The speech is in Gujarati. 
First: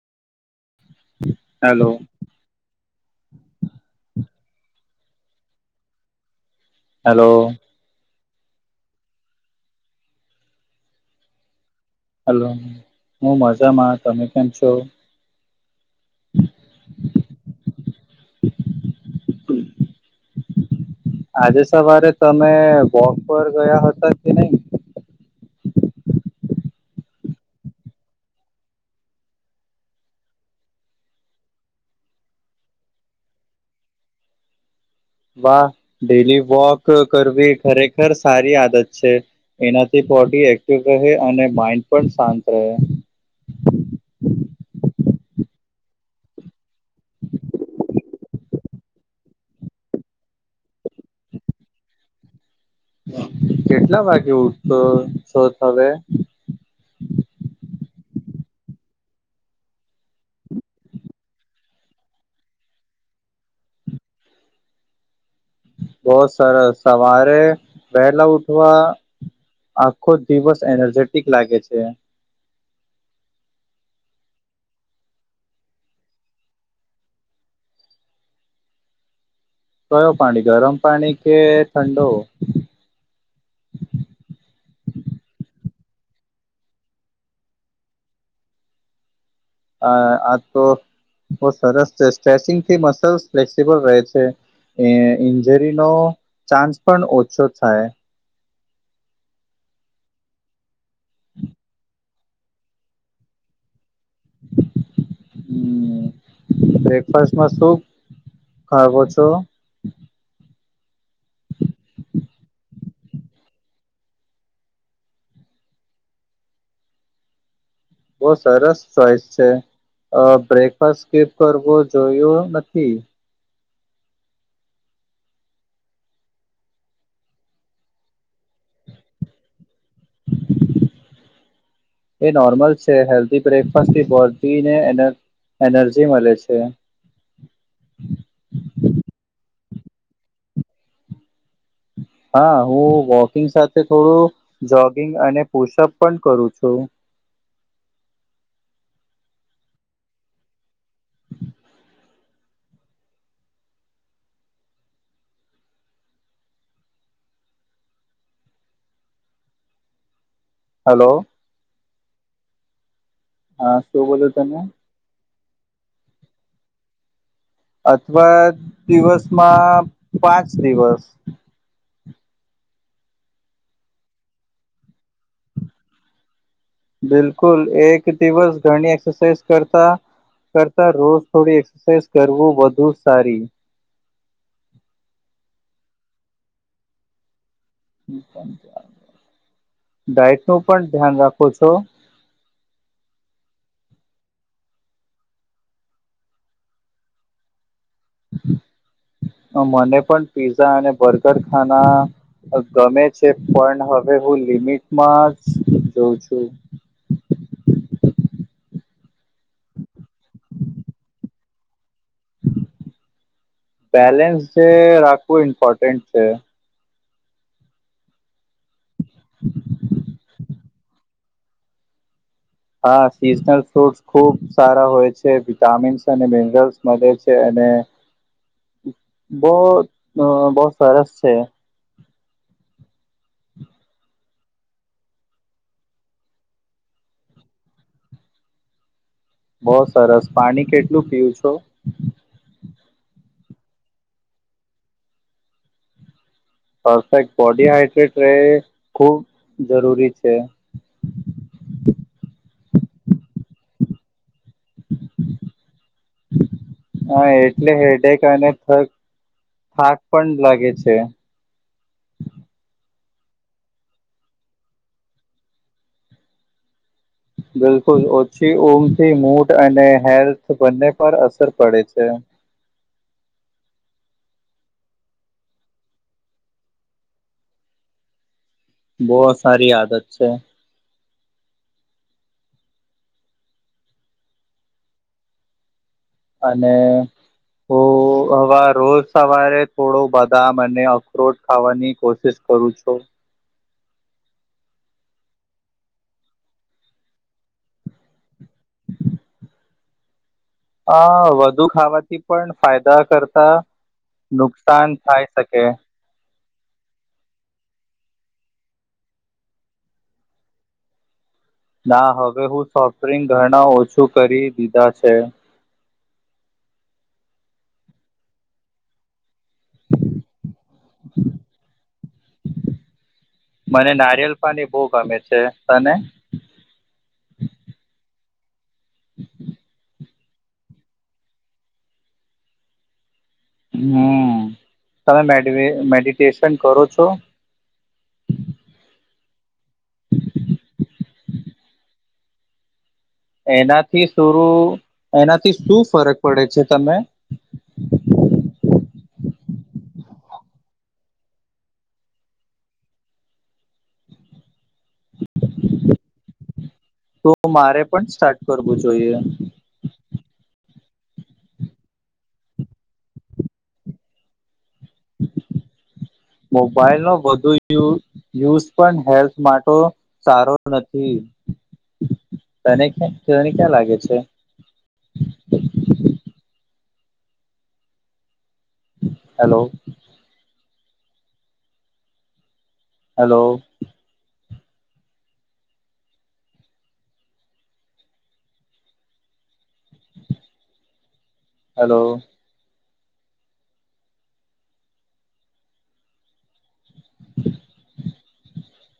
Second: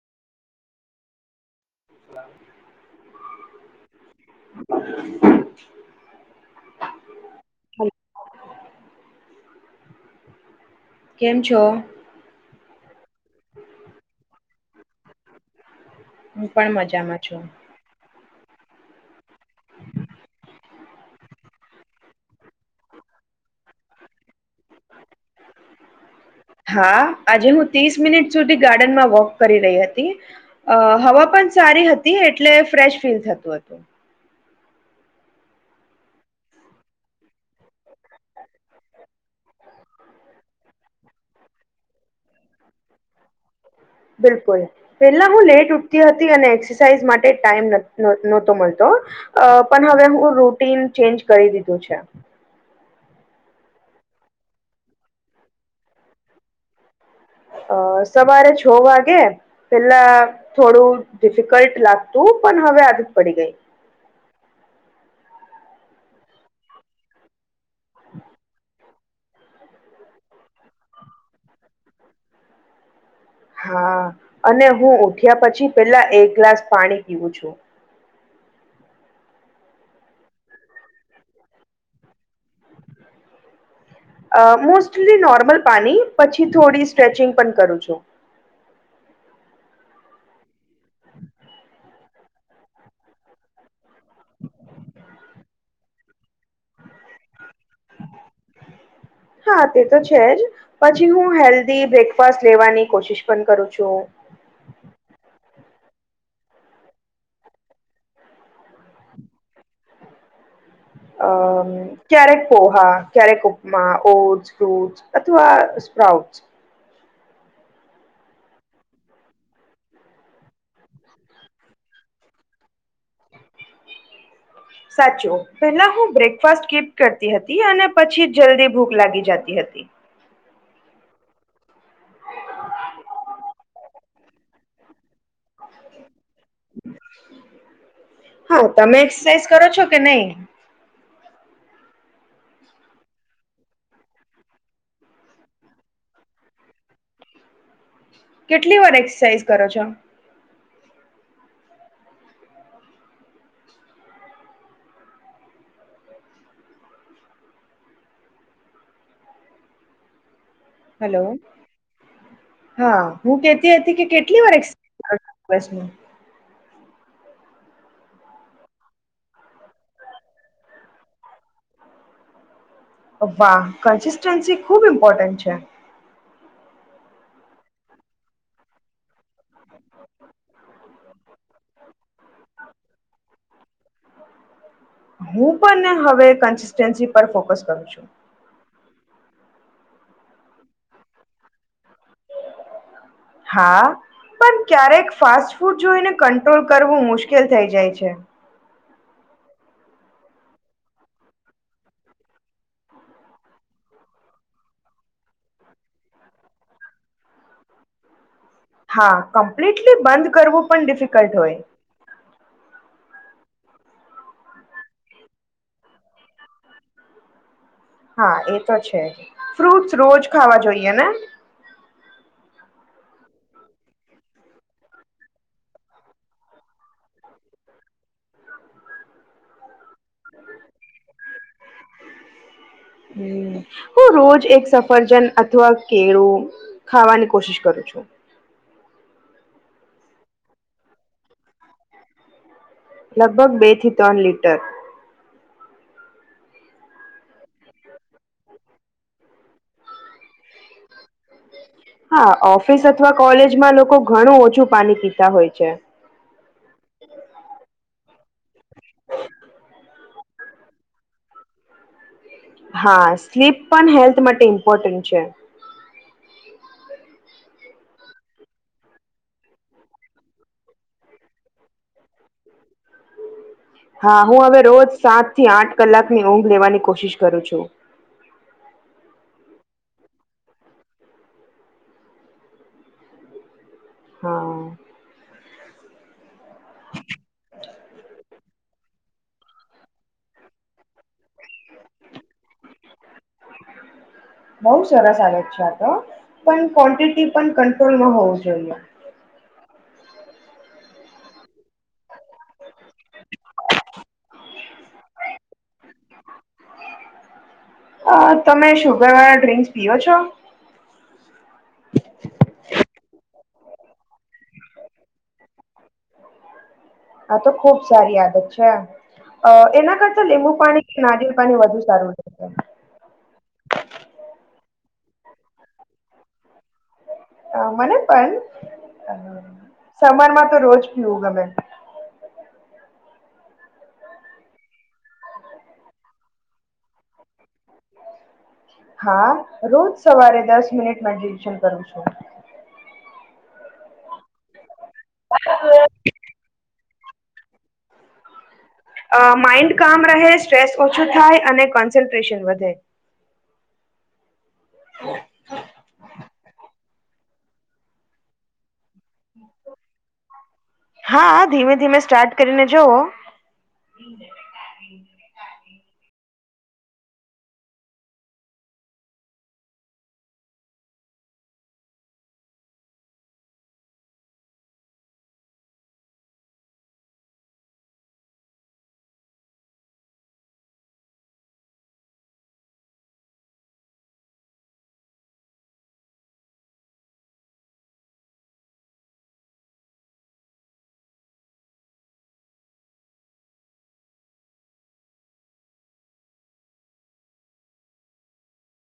હેલો. હલો. હલો કેમ છો. હેલો હું મજામાં તમે કેમ છો. હું પણ મજામાં છું. આજે સવારે તમે વોક પર ગયા હતા કે નહી. હા આજે હું ત્રીસ મિનિટ સુધી ગાર્ડનમાં વોક કરી રહી હતી અ હવા પણ સારી. હતી એટલે ફ્રેશ ફીલ થતું હતું. વાહ ડેલી વોક કરવી ખરેખર સારી આદત છે એનાથી પણ. બોડી એક્ટિવ રહે અને માઇન્ડ પણ શાંત રહે. બિલકુલ પેલા હું લેટ ઉઠતી હતી અને એક્સરસાઇઝ માટે ટાઈમ નહોતો મળતો. તો પણ હવે હું રૂટીન ચેન્જ કરી દીધું છે. કેટલા વાગે ઉઠતો છો હવે. અ સવારે છ વાગે. પેલા થોડું ડિફિકલ્ટ લાગતું પણ હવે આદત પડી ગઈ. બહ સરસ સવારે વહેલા ઉઠવા. આખો દિવસ એનર્જેટિક લાગે છે. હા અને હું ઉઠ્યા પછી પેલા એક ગ્લાસ પાણી પીવું છું. કયો પાણી ગરમ પાણી કે ઠંડો. અ મોસ્ટલી નોર્મલ પાણી પછી થોડી સ્ટ્રેચિંગ પણ કરું છું. અ આ તો બો સરસ સ્ટ્રેચિંગથી મસલ ફ્લેક્સબલ રહે. એ ઇન્જરીનો ચાન્સ પણ ઓછો થાય. હા. તે તો છે જ પછી હું હેલ્ધી બ્રેકફાસ્ટ લેવાની કોશિશ પણ કરું છું હમ્મ બ્રેકફાસ્ટમાં શુ ખાવો છો અ ક્યારેક પોહા ક્યારેક ઉપમા ઓટ ફૂટ્સ અથવા સ્પ્રાઉટસ બો સરસ ચોઈસ છે અ બ્રેકફાસ્ટ સ્કિપ કરવો જોયો નથી સાચું પેલા હું બ્રેકફાસ્ટ સ્કિપ કરતી હતી અને પછી જલ્દી ભૂખ લાગી જતી હતી એ નોર્મલ છે હેલ્ધી બ્રેકફાસ્ટ થી [unintelligible] અને એનર્જી એનર્જી મળે છે હા તમે એક્સરસાઇઝ કરો છો કે નહી હા હું વોકિંગ સાથે થોડું જોગિંગ અને પુશઅપ પણ કરું છું કેટલી વાર એક્સરસાઇઝ કરો છો. હલો હા હું કેતી હા હતી શું કે બોલ્યું કેટલી વાર. તમે વસનું. અથવા દિવસમાં પાંચ દિવસ. વાહ કન્સિસ્ટન્સી ખુબ ઇમ્પોર્ટન્ટ છે. બિલકુલ એક દિવસ ઘણી એક્સરસાઇઝ. કરતા રોજ થોડી એક્સરસાઇઝ કરવું વધુ સારી. હમ હવે કન્સિસ્ટન્સી પર ફોકસ. કરું છું ડાયટ નું પણ ધ્યાન રાખો છો. આ પણ ક્યારેક ફાસ્ટ ફૂડ જોઈને કંટ્રોલ કરવું મુશ્કેલ થઈ જાય છે. મને પણ પીઝા અને બર્ગર ખાના ગમે છે પણ હવે હું લિમિટમાં જ જોઉં છું. [inaudible] હા કમ્પ્લીટલી બંધ કરવું પણ ડિફિકલ્ટ હોય બેલેન્સ જે રાખવું ઇમ્પોર્ટન્ટ છે હા એ તો છે જ ફ્રૂટ્સ રોજ ખાવા જોઈએ ને હા સિઝનલ ફ્રૂટસ ખુબ સારા હોય છે વિટામીન્સ અને મિનરલ્સ મળે છે અને બહ બહ સરસ છે [inaudible] હ હું રોજ એક સફરજન અથવા કેળું ખાવાની કોશિશ કરું. પૂછો બહ સરસ પાણી કેટલું પીવુ છું લગભગ બે થી ત્રણ લીટર. પરફેક્ટ બોડી હાઈડ્રેટ રહે ખુબ જરૂરી છે. [inaudible] હા ઓફિસ અથવા કોલેજમાં લોકો ઘણું ઓછુ. હા એટલે હેડેક અને થગ થાક પણ લાગે છે. હા સ્લીપ પણ હેલ્થ માટે ઇમ્પોર્ટન્ટ છે. બિલકુલ ઓછી ઉંમથી મૂટ અને હેલ્થ બંને પર અસર પડે છે. હા હું હવે રોજ સાત થી આઠ કલાકની ઊંઘ લેવાની કોશિશ કરું છું. બો સારી આદત છે. હા. અને ઓ હવે રોજ. સવારે થોડો બદામ અને અખરોટ ખાવાની કોશિશ કરું છું. [inaudible] બઉુ સરસ આવે છે આ તો પણ ક્વોન્ટિટી પણ કંટ્રોલમાં હોવું જોઈએ. [inaudible] અ વધુ ખાવાથી પણ ફાયદા કરતા. નુકસાન થાય શકે. અ તમે શુગર વાળા ડ્રિંક્સ પીઓ છો. ના હવે હું સોફ્ટ ડ્રિંક ઘણા ઓછું કરી દીધા છે. [inaudible] આ તો ખુબ સારી આદત છે. અ એના કરતા લીંબુ પાણી કે નાદિય પાણી વધુ સારું રહેશે. મને નારિયળ પાણી બહુ ગમે છે તને. અ મને પણ [inaudible] સમરમાં તો રોજ પીવું ગમે. હ, તમે મેડીને મેડિટેશન કરો છો? [inaudible] હા, રોજ સવારે દસ મિનિટ મેડિટેશન કરું છું. એનાથી થોડું, એનાથી શું ફરક પડે છે તમે? માઈન્ડ કામ રહે સ્ટ્રેસ ઓછું થાય, અને કોન્સન્ટ્રેશન વધે. [inaudible] તો મારે પણ સ્ટાર્ટ કરવું જોઈએ. હા ધીમે ધીમે સ્ટાર્ટ કરીને જોવો. [inaudible] મોબાઈલ નો વધુ યુ યુઝ પણ હેલ્થ માટો સારો નથી. તને તને ક્યાં લાગે છે? Hello hello hello. [inaudible]